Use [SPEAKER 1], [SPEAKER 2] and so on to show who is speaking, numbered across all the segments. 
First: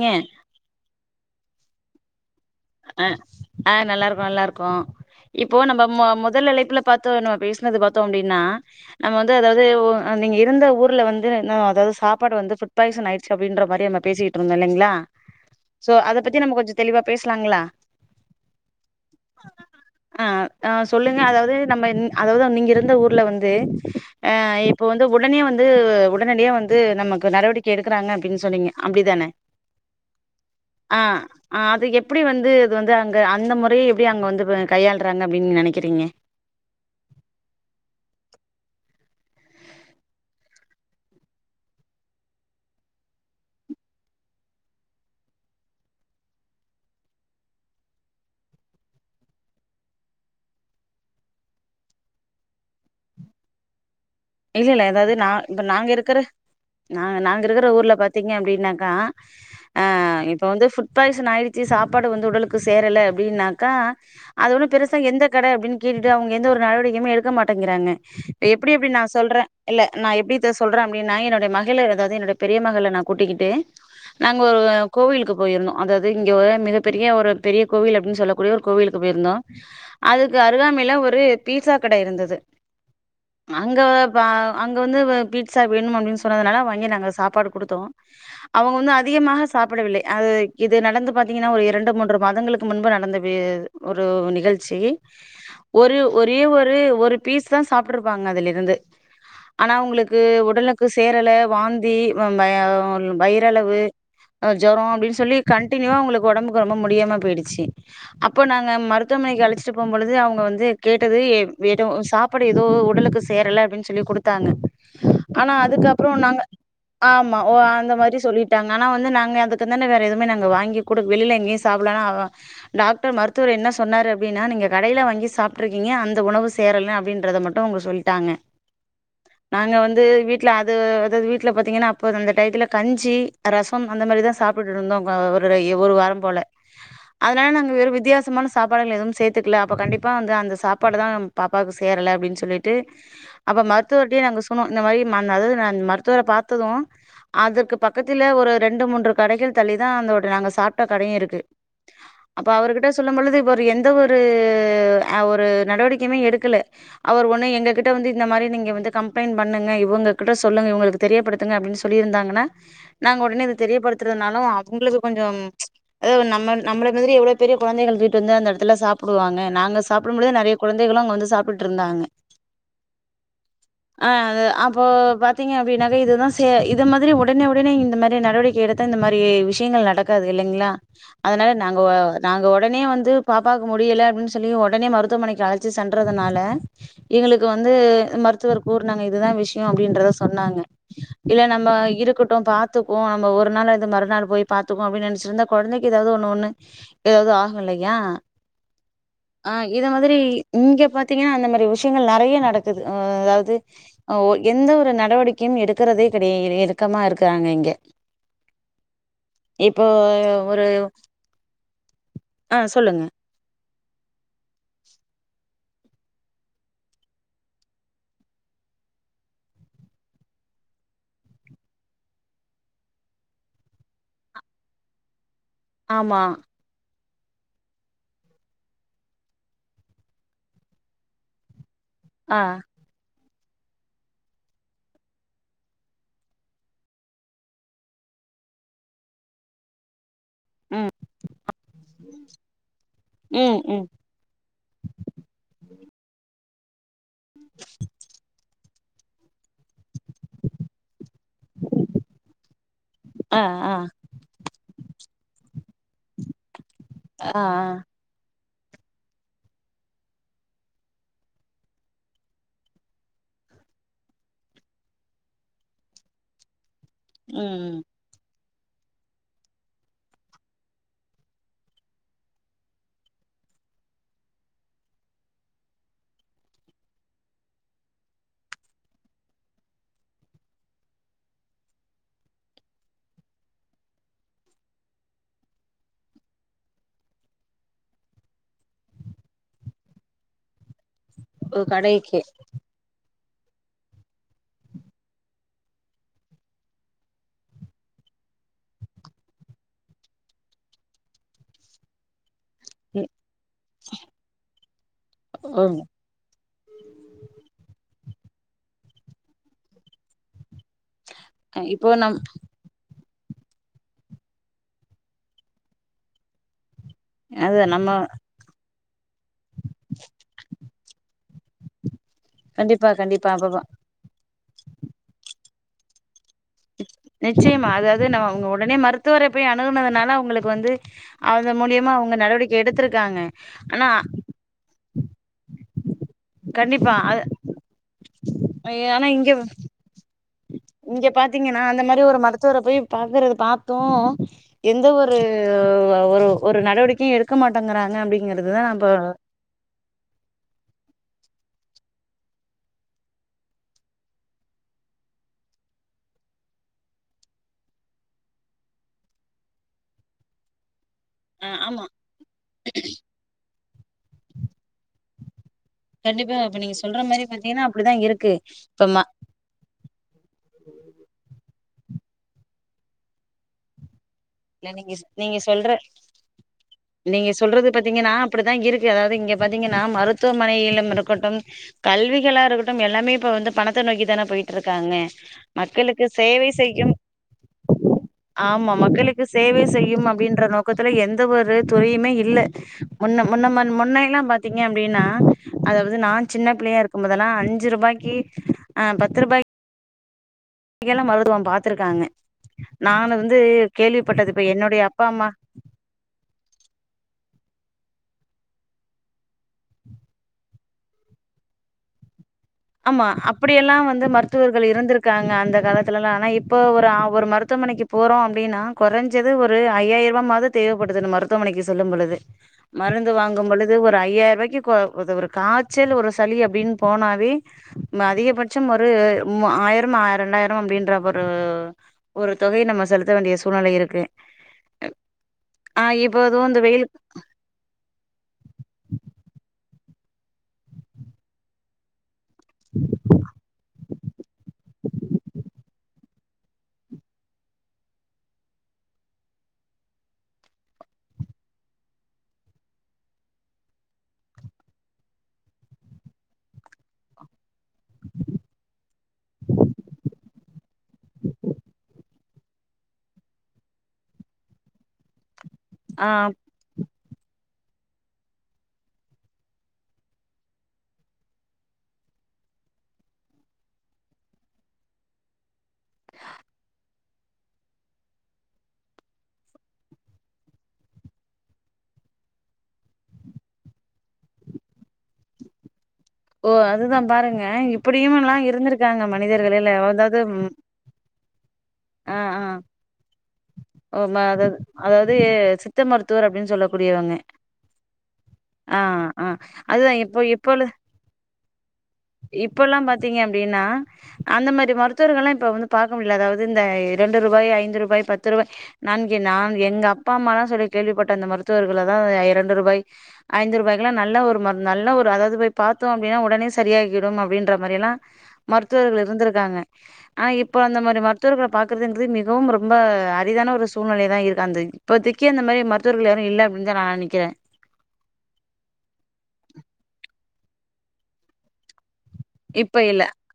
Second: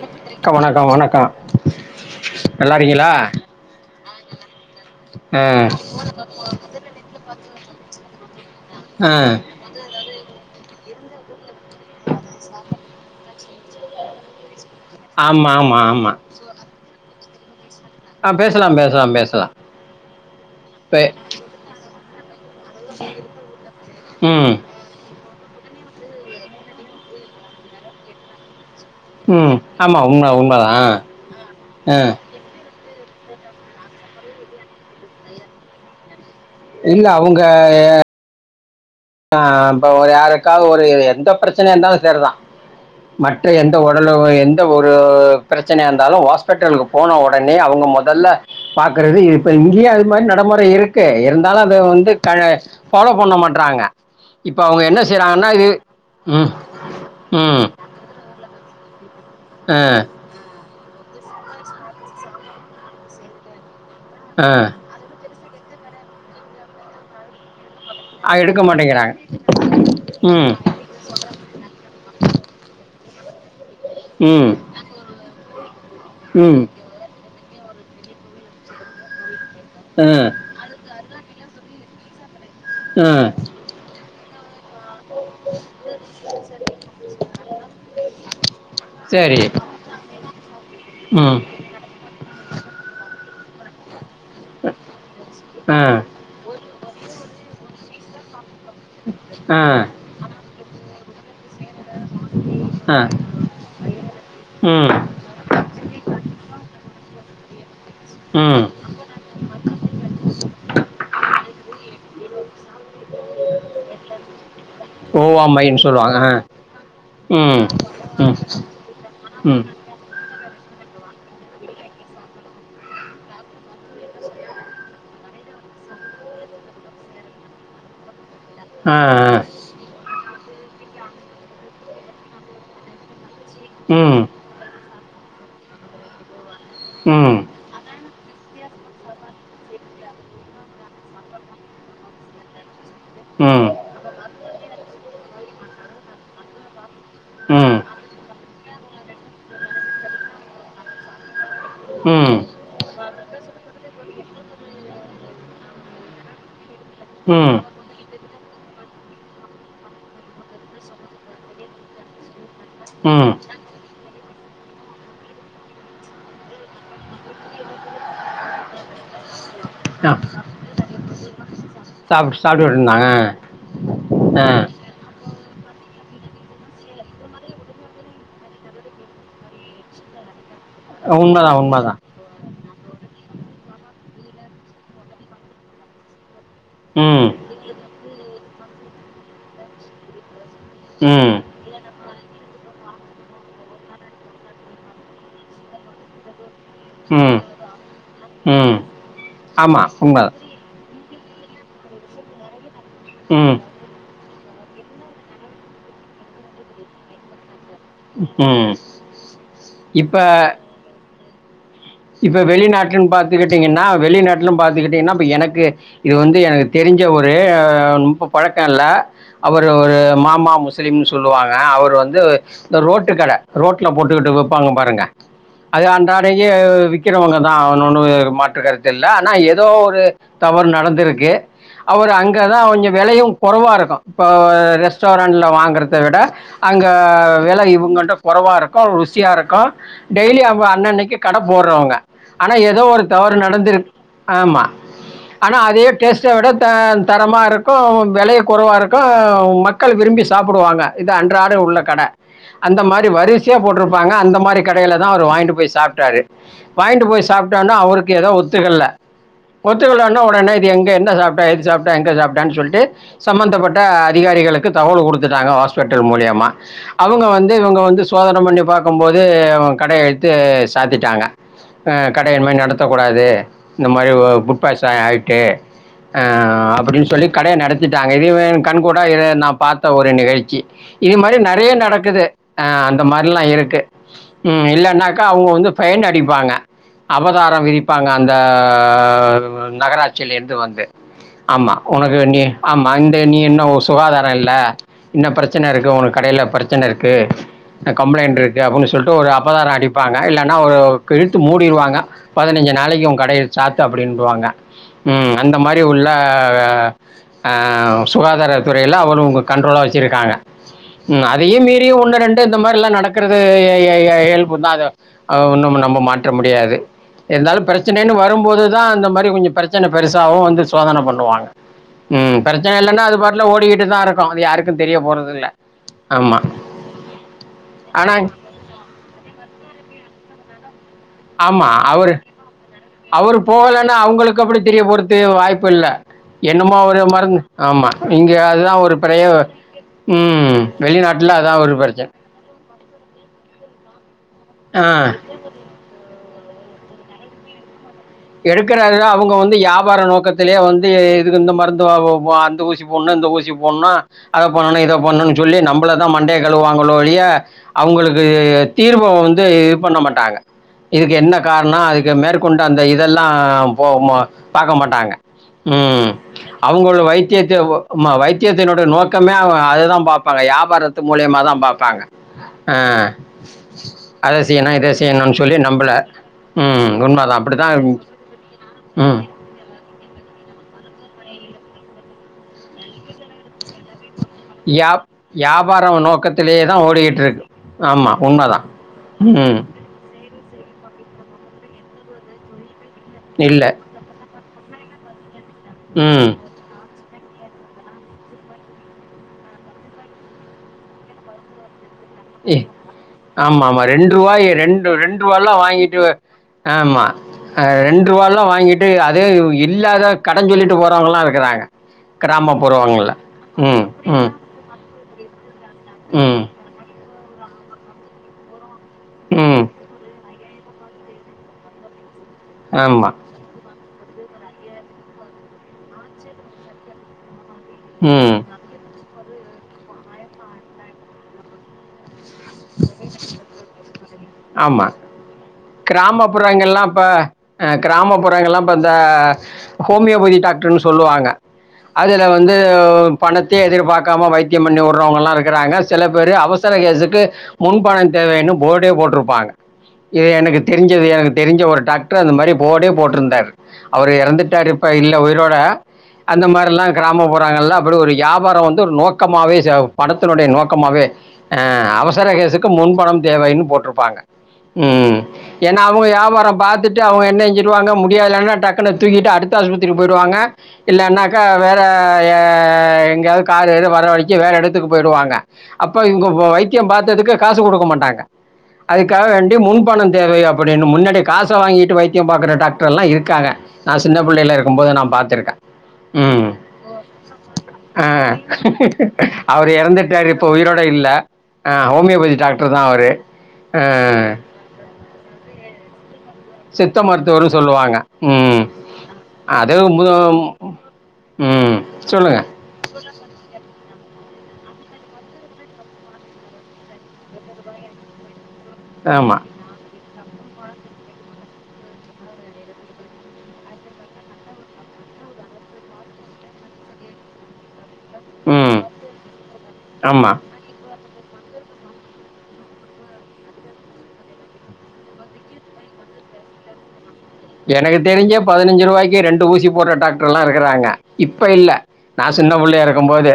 [SPEAKER 1] ஏ
[SPEAKER 2] க்க வணக்கோ வணக்கோ
[SPEAKER 1] அ ஆ நல்லாருக்கோ நல்லாருக்கோ
[SPEAKER 2] ஆ
[SPEAKER 1] இப்போ நம்ம மொ முதல் அழைப்புல பாத்தோ நம்ம பேசினது பாத்தோ அப்டின்னா
[SPEAKER 2] ஆ
[SPEAKER 1] நம்ம வந்து அதாவ து நீங்க இருந்த ஊர்ல வந்து என்ன அதாவது சாப்பாடு வந்து ஃபுட் பாய்சன் ஆயிடுச்சு அப்டின்ற மாரி நம்ம பேசிட்டு இருந்தோ இல்லைங்களா
[SPEAKER 2] ஆமாம் ஆமாம்
[SPEAKER 1] சோ அத
[SPEAKER 2] ஆமாம்
[SPEAKER 1] பத்தி நம்ம கொஞ்ச தெளிவா பேசலாங்ளா
[SPEAKER 2] ஆ பேசலாம் பேசலாம் பேசலா
[SPEAKER 1] ஆ அ சொல்லுங்க அதாவது நம்ம இந் அதாவது நீங்க இருந்த ஊர்ல வந்து ஆ
[SPEAKER 2] ம்
[SPEAKER 1] இப்போ வந்து உடனே வந்து உடனடியா வந்து நமக்கு நடவடிக்கை எடுக்குறாங்க அப்டின்னு சொன்னிங்க அப்டிதானே
[SPEAKER 2] ம் ஆமாம் உண்மை உண்மைதான்
[SPEAKER 1] ஆ ஆ அது எப் ப வந்து அது வந்து அங்க அந்த முறைய எப்டி அங்க வந்து கையாள்றாங்க அப்டின்னு நினைக்கிறீங்க
[SPEAKER 2] இல்ல அவுங்க ஆ இப்ப ஒரு யாருக்காவது ஒரு எந்த பிரச்சனயா இருந்தாலு செரிதா மற்ற எந்த உடலூ எந்த ஒரு பிரச்சனையா இருந்தாலு ஹாஸ்பிட்டலுக்கு போன ஒடனே அவுங்க மொதல்ல பாக்குறது இப்ப இங்கேயே அது மாரி நடமுறை இருக்கு இருந்தாலு அத வந்து கள ஃபாலோ பண்ண மாட்றாங்க இப்போ
[SPEAKER 1] இல்ல
[SPEAKER 2] அவங்க
[SPEAKER 1] இல்ல
[SPEAKER 2] என்ன
[SPEAKER 1] ஏதாவது நா
[SPEAKER 2] செய்கிறாங்கன்னா
[SPEAKER 1] இப்ப
[SPEAKER 2] இது
[SPEAKER 1] நாங்க இருக்குற
[SPEAKER 2] ம்
[SPEAKER 1] நாங்க நாங்க
[SPEAKER 2] ம்
[SPEAKER 1] இருக்கற ஊர்ல பாத் த்தீங்க அப்டின்னாக்கா அ
[SPEAKER 2] ஆ
[SPEAKER 1] இப்ப வந்து ஃபுட் ஃபுட் பாய்சன் ஆயிடுச்சு சாப்பாடு வந்து உடலுக்கு சேரல அப்டின்னாக்கா
[SPEAKER 2] ஆ
[SPEAKER 1] அது ஒன்னு பெரு சா எந்த கடை அப்டின்னு கேட்டுட்டு அவுங்க எந்த ஒரு நடவடிக்கையுமே எடுக்கமாட்டேங்கிறாங்க
[SPEAKER 2] அது எடுக்க மாட்டேங்கிறாங்க
[SPEAKER 1] சொல்றே இல்ல நா எப்டி இத
[SPEAKER 2] ம்
[SPEAKER 1] சொல்றே அப்டின்னா என்னோடே மகளே அதாது என்னுடைய பெரிய மகள நா கூட்டிக்கிட்டு நாங்க
[SPEAKER 2] ம்
[SPEAKER 1] ஒரு கோவிலுக்கு போயிருந்தோ அதாது இங்க ஓர்
[SPEAKER 2] ம்
[SPEAKER 1] மிக பெரிய ஒரு பெரிய கோவில் அப்டின்னு சொல்லக்கூடிய ஒரு கோவிலுக்கு போயிருந்தோ
[SPEAKER 2] ஆ
[SPEAKER 1] அதுக்கு அ அருகாமைல ஒரு பீஸா கடை இருந்தது
[SPEAKER 2] ஆ
[SPEAKER 1] அங்க ப அங்க வந்து பீட்சா வேணும் அப்டின்னு சொன்னதுனால வாங்கி நாங்க சாப்பாடு குடுத்தோ அவுங்க வந்து
[SPEAKER 2] சரி
[SPEAKER 1] அதிகமாக சாப்பிடவில்லை அது இது நடந்து
[SPEAKER 2] ம்
[SPEAKER 1] பாத்தீங்கன்னா ஒரு இரண்டு மூன்று மாதங்களுக்கு முன்பு நடந்த வே ஒரு நிகழ்ச்சி
[SPEAKER 2] ஆ
[SPEAKER 1] ஒரு ஒரு ஒரே ஒரு ஒரு பீஸ் தா சாப்புட்டு இருப்பாங்க அதுல இருந்து
[SPEAKER 2] ஆ
[SPEAKER 1] ஆனா அங்களுக்கு உடலுக்கு சேரல வாந்தி வ
[SPEAKER 2] ஆ
[SPEAKER 1] வயிற் இரத்த அளவு ஜூரோ
[SPEAKER 2] ம்
[SPEAKER 1] அப்டின்னு சொல்லி கண்டினியூவா அங்களுக்கு ஒடம்புக்கு ரொம்ப முடியாம போயிடுச்சி அப்போ
[SPEAKER 2] ம்
[SPEAKER 1] நாங்க மருத்துவமனைக்கு அழச்சிட்டு போம்பொழுது அவுங்க வந்து கேட்டது ஏ ஏதும் சாப் சாப்பாடு ஏதோ உடலுக்கு சேரல அப்டின்னு சொல்லி குடுத்தாங்க
[SPEAKER 2] ஓவா
[SPEAKER 1] ஆனா
[SPEAKER 2] மைன்னு சொல்லுவாங்க
[SPEAKER 1] அதுக்கப்புறம்
[SPEAKER 2] ஆ
[SPEAKER 1] நாங்க ஆமா ஓ
[SPEAKER 2] ம்
[SPEAKER 1] அந்த மாரி
[SPEAKER 2] ம்
[SPEAKER 1] சொல்லிட்டாங்க ஆனா வந்து நாங்க
[SPEAKER 2] ம்
[SPEAKER 1] அதுக்குன்னு பொண்ணுக்கு வேற எதுவுமே நாங்க வாங்கி குடுக் வெளில எங்கயு சாப்புட்லனா அவோ டாக்டர் மருத்துவர் என்ன சொன்னாரு அப்டின்னா நீங்க கடையில வாங்கி சாப்பிட்டு இருக்கீங்க அந்த உணவு சேரலன்னு அப்டின்றத மட்டு அவுங்க சொல்டாங்க
[SPEAKER 2] ஆ ஆ
[SPEAKER 1] நாங்க வந்து வீட்டில அது அதாது வீட்ல பாதீங்கன்னா அப்போது அந்த டையத்துல கஞ்சி ரசம் அந்த
[SPEAKER 2] ம்
[SPEAKER 1] மாரி தான் சாப் கூப்டுட்டு இருந்தோ க ஒரு இ ஒரு வாரம் போல
[SPEAKER 2] ம்
[SPEAKER 1] அதனால நாங்க வேறு வித்தியாசமான சாப்பாடுகள் எதுவும் சேத்துக்கல அப்ப கண்டிப்பா வந்து அந்த சாப்பாடு தா பாப்பாவுக்கு சேரல அப்டின்னு சொல்லிட்டு
[SPEAKER 2] ம்
[SPEAKER 1] அப்போ மருத்துவர்கிட்டயு நாங்க சொன்னோ இந்த மாரி மன் அதாது நான் மருத்துவர பாத்தது அதற்கு
[SPEAKER 2] ம்
[SPEAKER 1] பக்கத்துல ஒரு ரெண்டு மூன்று கடைகள் தள்ளிதா அந்த ஒரு நாங்க சாப்ட கடையு இருக்கு
[SPEAKER 2] ம்
[SPEAKER 1] அப்போ அவருகிட்ட சொல்லும்பொழுது இப்ப ஒரு எந்த ஒரு அ ஒரு நடவடிக்கையுமே எடுக்கல அவர் ஒன்னு
[SPEAKER 2] ம்
[SPEAKER 1] எங்க கிட்ட கிட்ட வந்து இந்த மாரி நீங்க வந்து கம்ப்ளைண்ட் பண்ணுங்க இவுங்ககிட்ட சொல்லுங்க இவுங்களுக்கு தெரியப்படுத்துங்க அப்டினு சொல்லி இருந்தாங்கன்னா நாங்க
[SPEAKER 2] ம்
[SPEAKER 1] உடனே இத தெரியப்படுத்துறதுனாலும் அவுங்களுக்கு கொஞ்சம் எவ் நம்ம நம்மளே மாதிரி எவ்ளோ பெரிய கொழந்தைகள் துக்கிட்டு வந்து அந்த எடத்துல சாப் புடுவாங்க நாங்க
[SPEAKER 2] ஆ சாப்பிட்டு
[SPEAKER 1] சாப்பிடும்பொழுது நறைய கொழந்தைகளு அங்க வந்து சாப்புட்டு இருந்தாங்க
[SPEAKER 2] சாப்புட்டு இருந்தாங்க
[SPEAKER 1] ஆ அது அப்
[SPEAKER 2] ஆ
[SPEAKER 1] இப்போ பாதீங்க அப்டின்னாக்கா இதுதா சே இது மாதிரி உடனே உடனே இந்த மாதிரி நடவடிக்கை எடுத்த இந்த மாரி விஷயங்கள் நடக்க நடக்காது இல்லைங்ளா அதனால
[SPEAKER 2] உண்மைதான்
[SPEAKER 1] நாங்க ஒ
[SPEAKER 2] உண்மைதான்
[SPEAKER 1] நாங்க ஒடனே வந்து பாப்பாவுக்கு முடியல அப்டின்னு சொல்லி ஒடனே மருத்துவமனைக்கு அழைச்சி சென்றதுனால
[SPEAKER 2] ம்
[SPEAKER 1] எங்களுக்கு வந்து மருத்துவர் கூறனாங்க இதுதா விஷயோ அப்டின்றத சொன்னாங்க
[SPEAKER 2] ம்
[SPEAKER 1] இல்ல நம்ம இருக்கட்டு பாத்துக்குவோ நம்ம ஒரு நாள் அது மறுநாள் போய் பாத்துக்குவோ அப்டின் நனைச்சிருந்தா கொழந்தைக்கு எதாவ்து ஒண்ணு ஒண்ணு இதெது
[SPEAKER 2] ம்
[SPEAKER 1] ஆகலையா
[SPEAKER 2] ம்
[SPEAKER 1] ஆ இத
[SPEAKER 2] ஆமாம்
[SPEAKER 1] மாதிரி
[SPEAKER 2] உண்மைதான்
[SPEAKER 1] இங்க பாத்தீங்கன்னா அந்த மாரி விஷயங்கள் நெறைய நடக்குது அ அதாவ்து
[SPEAKER 2] ம்
[SPEAKER 1] அ எந்த ஒரு நடவடிக்கையும் எடுக்கறதே கெடையே எடுக்கமா இருக்கறாங்க இங்க
[SPEAKER 2] ம்
[SPEAKER 1] இப்போ ஒரு
[SPEAKER 2] இப்ப
[SPEAKER 1] ஆ சொல்லுங்க
[SPEAKER 2] வெளிநாட்டுலன் பாத்துக்கிட்டிங்கன்னா வெளிநாட்லு பாத்துக்கிட்டீன்னா இப்ப எனக்கு இவ்ரு வந்து எனக்கு தெரிஞ்ச ஒரு ரொம்ப பழக்கல்ல அவரு ஒரு மாமா முஸ்லீம் சொல்லுவாங்க அவரு வந்து இந்த ரோட்டு கட ரோட்ல போட்டுக்கிட்டு விப்பாங்க பாருங்க அது
[SPEAKER 1] ஆமா
[SPEAKER 2] அன்றாடைக்கு விக்கிறவங்க தா அவனொன்னு மாற்று கருத்து இல்ல ஆனா எதோ ஒரு தவறு நடந்திருக்கு அவரு
[SPEAKER 1] ஆ
[SPEAKER 2] அங்கதா கொஞ்சோ வெலையு கொறவா இருக்கு இப்ப ரெஸ்டாரண்ட்ல வாங்கறத விட அங்க வெலை இவங்கள்ட்ட கொறவா இருக்கு ருசியாருக்கு டெய்லி அவ் ங்க
[SPEAKER 1] ம்
[SPEAKER 2] அண்ணன்னைக்கி கட போட்றவங்க ஆனா எதோ ஒரு தவறு
[SPEAKER 1] ம்
[SPEAKER 2] நடந்திரு
[SPEAKER 1] ம்
[SPEAKER 2] ஆமா ஆனா அதே டேஸ்ட்ட விட த தரமா இருக்கு வெலையு கொறவா இருக் கு மக்கள் விரும்பி சாப்புடுவாங்க இது அன்றாட உள்ள கட அந்த மாரி
[SPEAKER 1] ஆ
[SPEAKER 2] வரிசையா
[SPEAKER 1] ஆ
[SPEAKER 2] போட்ருப்பாங்க அந்த மாரி கடயில தா அவரு வாங்கிட்டு போய் சாப்ட்டாரு வாய்ண்ட்டு போய்
[SPEAKER 1] ஆ ஆ
[SPEAKER 2] சாப்பிட்டோனா அவருக்கு எதோ ஒத்துக்கல்ல ஒத்துக்கலனா ஒடனே இது எங்கே என்ன சாப்பிட்ட ஏது சாப்பிட்டா எங்கே சாப்பிட்டான் சொல்ட்டு சம்பந்தப்பட்ட அதிகாரிகளுக்கு தகவல் குடுத்துட்டாங்க ஹாஸ்பிட்டல் மூலியமா அவுங்க வந்து
[SPEAKER 1] ம்
[SPEAKER 2] இவுங்க வந்து சோதன பண்ணி பாக்கும்போது இவுங் கடைய இழுத்து சாத்திட் டாங்க அ கடைய இனிமே நடத்தக்கூடாது இந்த மாரி ஒ ஃபுட்பாய்ச அ ஆய்ட்டு அ அப்டின் சொல்லி கடைய நடத்திட்டாங்க இதுவே கண் கூட இதைய நா பாத்த ஒரு நிகழ்ச்சி இது மாரி நறைய நடக்குது அந்த மாரிலா இருக்கு ம் இல்லேனாக்கா அவுங்க வந்து பைய்ன அடிப்பாங்க அபதாரம் விதிப்பாங்க அந்த நகராட்சியில இருந்து வந்து
[SPEAKER 1] ஒரு
[SPEAKER 2] ஆமா ஒனக்கு
[SPEAKER 1] கடைக்கு
[SPEAKER 2] வேண்டி ஆமா இந்த நீ இன்னு சுகாதார இல்ல இன்னு பிரச்சன இருக்கு உங் கடைல பிரச்சன இருக்கு அ கம்ப்ளைண்டடு இருக்கு அப்டின் சொல்ட்டு ஒரு அபதார அடிப்பாங்க இல்லைன்னா ஒரு இழுத்து மூடிருவாங்க பதினஞ்சு நாளைக்கு
[SPEAKER 1] ம்
[SPEAKER 2] உ கடய சாத்து அப்டின்ட்ருவாங்க ம் அந்த மாரி உள்ள அ சுகாதாரத்துறையில அவுரு உங்க கண்ட்ரோலா வெச்சிருக்காங்க ம் அதயும் மீறி
[SPEAKER 1] இப்போ நம்
[SPEAKER 2] ஒன்னு ரெண்டு இந்த மாரில்லா நடக்கறது இ இ இ இயல்பு தா அது அது ஒன்னும் நம்ம மாற்ற முடியாது
[SPEAKER 1] அது
[SPEAKER 2] இருந்தாலு
[SPEAKER 1] நம்ம
[SPEAKER 2] பிரச்சனேனு வரும்போது தா அந்த மாரி கொஞ்சோ பிரச்சன பெருசாவு வந்து சோதன பண்ணுவாங்க ம் பிரச்சன
[SPEAKER 1] கண்டிப்பா
[SPEAKER 2] இல்லேன்னா அது
[SPEAKER 1] கண்டிப்பா
[SPEAKER 2] பாட்ல
[SPEAKER 1] அப்பப்ப
[SPEAKER 2] ஓடிக்கிட்டு தாருக் கு அது யாருக்கு தெரிய போறதில்ல ஆமா
[SPEAKER 1] நிச்சயமா அதாவ்து நம்ம அவுங்க உடனே மருத்துவர போய் அணுகனதுனால அவுங்களுக்கு வந்து அத
[SPEAKER 2] ஆமாம்
[SPEAKER 1] மூலியமா
[SPEAKER 2] அவர்
[SPEAKER 1] அவுங்க நடவடிக்கை எடுத்திருக்காங்க ஆனா
[SPEAKER 2] கப்படி தெரிய போறதே வாய்ப்பில்ல என்னமோ
[SPEAKER 1] கண்டிப்பா
[SPEAKER 2] ஒரு
[SPEAKER 1] அது
[SPEAKER 2] மருந்து ஆமா இங்க அதுதா ஒரு
[SPEAKER 1] ஆனா
[SPEAKER 2] பெரிய
[SPEAKER 1] இங்க
[SPEAKER 2] ம்
[SPEAKER 1] இங்க
[SPEAKER 2] வெளிநாட்டில அதா
[SPEAKER 1] பாத்தீங்கன்னா
[SPEAKER 2] ஒரு
[SPEAKER 1] அந்த மாரி
[SPEAKER 2] பிரச்சன்
[SPEAKER 1] மருத்துவர போய் பாக்கறது பாத்தோ எந்த
[SPEAKER 2] ஆ
[SPEAKER 1] ஒரு ஒரு ஒரு நடவடிக்கையு எடுக்க மாட்டேங்கிறாங்க அப்டி
[SPEAKER 2] எடுக்கற தா அவுங்க வந்து யா பார நோக்கத்திலயே வந்து இதுக்கு இந்த மருந்து வ்வா அந்த ஊசி போட்ணு இந்த ஊசி போட்ணா அத பண்ணணு இத பண்ணணு சொல்லி நம்பளதா மண்டைய கழுவாங்களோ ஒழிய அவுங்களுக்கு தீர்வ்வ வந்து இது பண்ண மாட்டாங்க இதுக்கு என்ன
[SPEAKER 1] ஆ ஆமா
[SPEAKER 2] காரணம் அதுக்கு மேற்கொண்டு அந்த இதெல்லா போ மா பாக்க மாட்டாங்க ம்
[SPEAKER 1] கண்டிப்பா இப்ப நீங்க சொல்ற
[SPEAKER 2] அவுங்களு
[SPEAKER 1] மாரி
[SPEAKER 2] வைத்தியத்த
[SPEAKER 1] பாத்தீங்கன்னா அப்டிதா
[SPEAKER 2] மா
[SPEAKER 1] இருக்கு
[SPEAKER 2] வைத்தியத்தினுடைய
[SPEAKER 1] இப்ப ம
[SPEAKER 2] நோக்கமே அவ் அததா பாப்பாங்க வியாபாரத்து மூலியமாதா பாப்பாங்க ஆ அத
[SPEAKER 1] இல்ல
[SPEAKER 2] செய்யணு இத
[SPEAKER 1] நீங்க நீங்க
[SPEAKER 2] செய்யணுன்னு சொல்லி
[SPEAKER 1] சொல்ற
[SPEAKER 2] நம்பல ம் உண்ம தா அப்டி தா
[SPEAKER 1] இங்க நானு அப்டிதா இருக்கு அதாவது இங்க பாத்தீங்கன்னா மருத்துவமனையிலும் இருக்கட்டும் கல்விகளாருக்கட்டும் எல்லாமே இப்ப வந்து பணத்தை நோக்கி தானே போயிட்டு இருக்காங்க
[SPEAKER 2] வியா- வியாபாரம்
[SPEAKER 1] மக்களுக்கு சேவை
[SPEAKER 2] நோக்கத்திலேயே தான்
[SPEAKER 1] செய்யும்
[SPEAKER 2] ஓடிக்கிட்டு இருக்கு. ஆமா, உண்மதான்.
[SPEAKER 1] ஆமா மக்களுக்கு
[SPEAKER 2] ம்.
[SPEAKER 1] சேவை செய்யும் அப்படின்ற நோக்கத்துல எந்த ஒரு துறையுமே இல்ல முன்ன முன்ன
[SPEAKER 2] இல்ல.
[SPEAKER 1] முன்னைய எல்லாம் பாத்தீங்க அப்டின்னா அதாவது நா
[SPEAKER 2] ம்.
[SPEAKER 1] சின்ன பிள்ளைங்க இருக்குபோதெல்லா அஞ்சு ரூபாய்க்கு பத்து ரூபாய்க்கு இங்கெல்லா மருதுவம் பாத்துருக்காங்க
[SPEAKER 2] ஏ
[SPEAKER 1] நானு வந்து
[SPEAKER 2] ஆமா ஆமா ரெண்டு
[SPEAKER 1] கேள்விப்பட்டது இப்ப
[SPEAKER 2] ரூவாய
[SPEAKER 1] என்னுடைய
[SPEAKER 2] ரெண்டு
[SPEAKER 1] அப்பா
[SPEAKER 2] ரெண்டு
[SPEAKER 1] அம்மா
[SPEAKER 2] ரூவாயல்லா வாங்கிட்டு ஆமா ஆ ரெண்டு ருவாலா வாங்கிட்டு அதே இல்லாத கடன் சொல்லிட்டு போறவங்கல்லா இருக்குறாங்க கிராம புறவங்கள்ல ம் ம் அப்டின்னா
[SPEAKER 1] இவர் இருந்திருக்காங்க அந்த காலத்தில் எல்லா ஆனா இப் ப ஒரு ஒரு மருத்துவமனைக்கு போறோ அப்டின்னா கொறஞ்சது ஒரு
[SPEAKER 2] ம்.
[SPEAKER 1] ஐயாயிரமாவது தேவபடுது மருத்துவமனைக்கு செல்லும் பொழுது
[SPEAKER 2] ஆமா.
[SPEAKER 1] மருந்து வாங்கும் பொழுது ஒரு ஐயாயிரவாய்க்கி கொ இது ஒரு காச்சல் ஒரு சளி அப்டின்னு போனாவே
[SPEAKER 2] ம்.
[SPEAKER 1] மதிகப பட்சம் ஒரு ஆயிரம் ஆயிரம் ரெண்டாயிரம் அப்டின்ற ஒரு ஒரு தொகை நம்ம செலுத்த வேண்டிய சூழ்நிலை இருக்கு
[SPEAKER 2] ஆமா.
[SPEAKER 1] ஆ இப்போது இந்த வெயில்
[SPEAKER 2] ஆ கிராமபுறங்கள் எல்லா பாத்தா ஹோமியோபதி டாக்டர்னு சொல்லுவாங்க அதுல வந்து பணத்தே எதிர்பார்க்காம வைத்யம் பண்ணி வுடுறவங்கலா இருக்றாங்க செல இப்பரு அவசர கேசுக்கு முன்பணம் தேவைன்னு போர்டே போட்டிருப்பாங்க ஏ எனக்கு தெருஞ்ச எனக்கு தெருஞ்ச ஒரு டாக்டர் அந்த மாதிரி போடே போட்ருந்தாரு அவர் எறந்துட்டாரு இப்ப இல்ல உயிரோட அந்த மார்லா கிராம புறங்கள்லாம் ஒரு ஒரு வியாபாரம் வந்து ஒரு நோக்கமாவே சேவ் பணத்தினுடைய நோக்கமாகாவே ஆ அவ சரகேசுக்கு முன்பணம் தேவைன்னு போட்டுருப்பாங்க ம் ஏன்னா அவுங்க
[SPEAKER 1] ஆ
[SPEAKER 2] வியாபாரம் பாத்து ட்டு அவுங்க என்ன செஞ்சிருவாங்க முடிலனா டக்குனு தூக்கிட்டு அடுத்த ஆஸ்பத்திரிக்கு போயிடுவாங்க இல்லன்னாக்க வேற ஏ எங்கையாவது காரு இரு வரவச்சு வேற எடத்துக்கு போயிடுவாங்க அப்ப இவுங்க வைத்தியம் பாத்ததுக்கு காசு கொடுக்க மாட்டாங்க அதுக்காக வேண்டி முன்பணம் தேவை அப்டின்னு முன்னாடி காச வாங்கிட்டு வைத்தியம் பாக்குற டாக்டர்லா இருக்காங்க நா சின்ன புள்ளைல இருக்கும்போது நா பாத்திருக்கே ம்
[SPEAKER 1] ஓ அதுதா பாருங்க
[SPEAKER 2] ஆ
[SPEAKER 1] இப்படியுமெல்லா இருந்திருக்காங்க மனிதர்கள்
[SPEAKER 2] அவர்
[SPEAKER 1] இல்ல அதாவது
[SPEAKER 2] இறந்துட்டாரு இப்ப உயிரோடு இப்ப இல்ல ஆ ஹோமியோபதி டாக்டர் தா அவரு ஆ
[SPEAKER 1] அத அதாவது சித்த மருத்துவர் அப்டின்னு
[SPEAKER 2] சித்த
[SPEAKER 1] சொல்லக்கூடியவங்க
[SPEAKER 2] மருத்துவர் சொல்லுவாங்க ம்
[SPEAKER 1] ஆ ஆ
[SPEAKER 2] அதுவு
[SPEAKER 1] அதுதா இப்போ
[SPEAKER 2] புதும்
[SPEAKER 1] இப்போல
[SPEAKER 2] ம் சொல்லுங்க
[SPEAKER 1] இப்ப எல்லாம் பாத்தீங்க அப்டின்னா அந்த மாதிரி மருத்துவர்கள் எல்லா இப்ப வந்து பாக்க முடில அதாவது இந்த இரண்டு ரூபாய் ஐந்து ரூபாய் பத்து ரூபாய் நன்கி நா
[SPEAKER 2] ஆமாம்
[SPEAKER 1] எங்க அப் அப்பா அம்மாலா சொல்லி கேள்விப்பட்டேன் அந்த மருத்துவர்கள் தான் இரண்டு ரூபாய் ஐந்து ரூபாய்க்குலா நல்ல ஒரு மரு நல்ல ஒரு அதாவது போய் பாத்தோ அப்டினா உடனே சரியாகிடும் அப்டின்ற மாரிலாம்
[SPEAKER 2] ம்
[SPEAKER 1] மருத்துவர்கள் இருந்திருக்காங்க ஆனா
[SPEAKER 2] ஆமாம்
[SPEAKER 1] இப்ப அந்த மாதிரி மருத் துவர்கள பாக்கறதுங்கிறது மிகவும் ரொம்ப அரிதான ஒரு சூழ்நிலை தான் இருக்கு அந்த இப்போதக்கி அந்த மாதிரி மருத் துவர்கள் யாரும் இல்லன்னு அப்டிதா நா நெனக்கிறே
[SPEAKER 2] எனக்கு தெரிஞ்சு பதினஞ்சு ரூவாய்க்கி ரெண்டு ஊசி போடுற டாக்டர்லாம் இருக்குறாங்க இப்போ இல்ல நா சின்ன
[SPEAKER 1] இப்ப
[SPEAKER 2] புள்ளயா
[SPEAKER 1] இல்ல
[SPEAKER 2] இருக்கும்போது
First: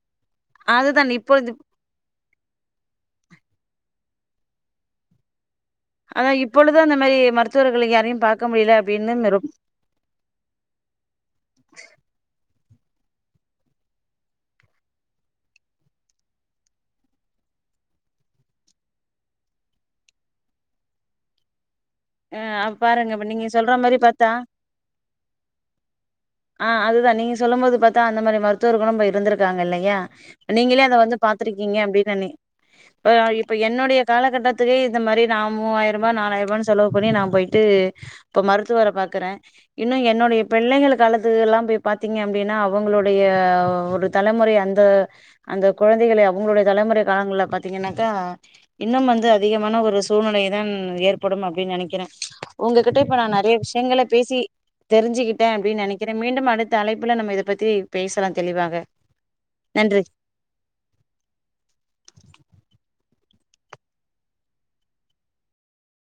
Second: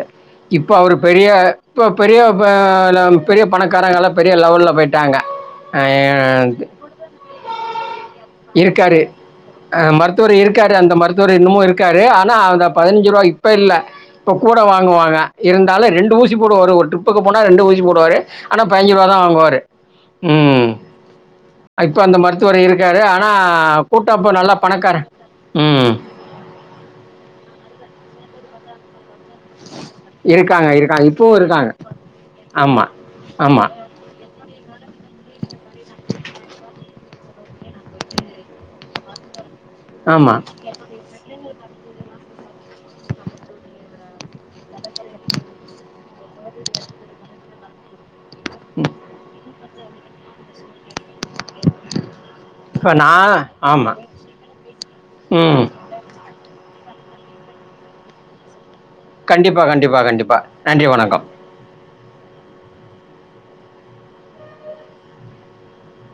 [SPEAKER 2] இப்ப அவரு
[SPEAKER 1] அதுதான்
[SPEAKER 2] பெரிய
[SPEAKER 1] இப்பொழுது
[SPEAKER 2] இப்ப பெரிய ப ல பெரிய பணக்காரங்களலா பெரிய லெவல்ல போயிட்டாங்க
[SPEAKER 1] அதா
[SPEAKER 2] அஹ்
[SPEAKER 1] இப்பொழுது அந்த மரி மருத்துவர்கள் இங்க யாரையு பாக்க முடில அப்டின்தா இந்த
[SPEAKER 2] அ மருத்துவர் இருக்காரு அந்த மருத்துவர் இன்னமு இருக்காரு ஆனா அந்த பதினஞ்சிருவா இப்ப இல்ல இப்ப கூட வாங்குவாங்க இருந்தாலு ரெண்டு ஊசி போடு ஒரு ஒரு ட்ரிப்புக்கு போனா ரெண்டு ஊசி போடுவாங்க ஆனா பய்ஞ்சுருவா தா வாங்குவாரு அ இப்ப அந்த மருத்துவர்
[SPEAKER 1] அ
[SPEAKER 2] இருக்காரு
[SPEAKER 1] பாருங்க இப்ப
[SPEAKER 2] ஆனா
[SPEAKER 1] நீங்க சொல்ற மாரி
[SPEAKER 2] கூட்டோ இப்ப
[SPEAKER 1] பாத்தா
[SPEAKER 2] நல்லா பணக்காரு ம்
[SPEAKER 1] ஆ அதுதா நீங்க சொல்லும்போது பாத்தா அந்த மாரி மருத்துவர்களு இப்ப இருந்துருக் தாங்க இல்லயா
[SPEAKER 2] இருக்காங்க
[SPEAKER 1] நீங்களே அத
[SPEAKER 2] இருக்காங்க
[SPEAKER 1] வந்து
[SPEAKER 2] இப்பவும் இருக்காங்க
[SPEAKER 1] பாத்துருக்கீங்க அப்டின் சொன்னிங்
[SPEAKER 2] ஆமா
[SPEAKER 1] ப்ப இப்ப
[SPEAKER 2] ஆமா
[SPEAKER 1] என்னுடைய காலகட்டத்துலியே இத மாரி நா மூவாய்ருபா நாலாய்ருபான் செலவு பண்ணி நா போயிட்டு இப்ப மருத்துவர பாக்குறே இன்னு
[SPEAKER 2] ஆமா
[SPEAKER 1] என்னுடைய பிள்ளைங்கள் காலத்துக்குல்லா போய் பாத்திங்க அப்டின்னா அவுங்களுடைய ஒரு தலைமுறை அந்த அந்த குழந்தைகள அவுங்ளுடைய தலைமுறை காலங்கள்ல பாத்தீங்கனாக்கா இன்னும் வந்து அதிகமான ஒரு சூழ்நிலை தா ஏற்ப படும் அப்டின் நெனைக்கிறே
[SPEAKER 2] இப்போ
[SPEAKER 1] உங்ககிட்ட இப்ப நா
[SPEAKER 2] நான்
[SPEAKER 1] நறைய
[SPEAKER 2] ஆமா
[SPEAKER 1] விஷயங்கள பேசி தெரிஞ்சிக்கிட்டே
[SPEAKER 2] ம்
[SPEAKER 1] அப்டின் நெனைக் கிறே மீண்டும் அடுத்த அழைப்புல நம்ம இத பத்தி பேசலா தெளிவாக
[SPEAKER 2] கண்டிப்பா
[SPEAKER 1] நன்றி
[SPEAKER 2] கண்டிப்பா கண்டிப்பா நன்றி வணக்கம்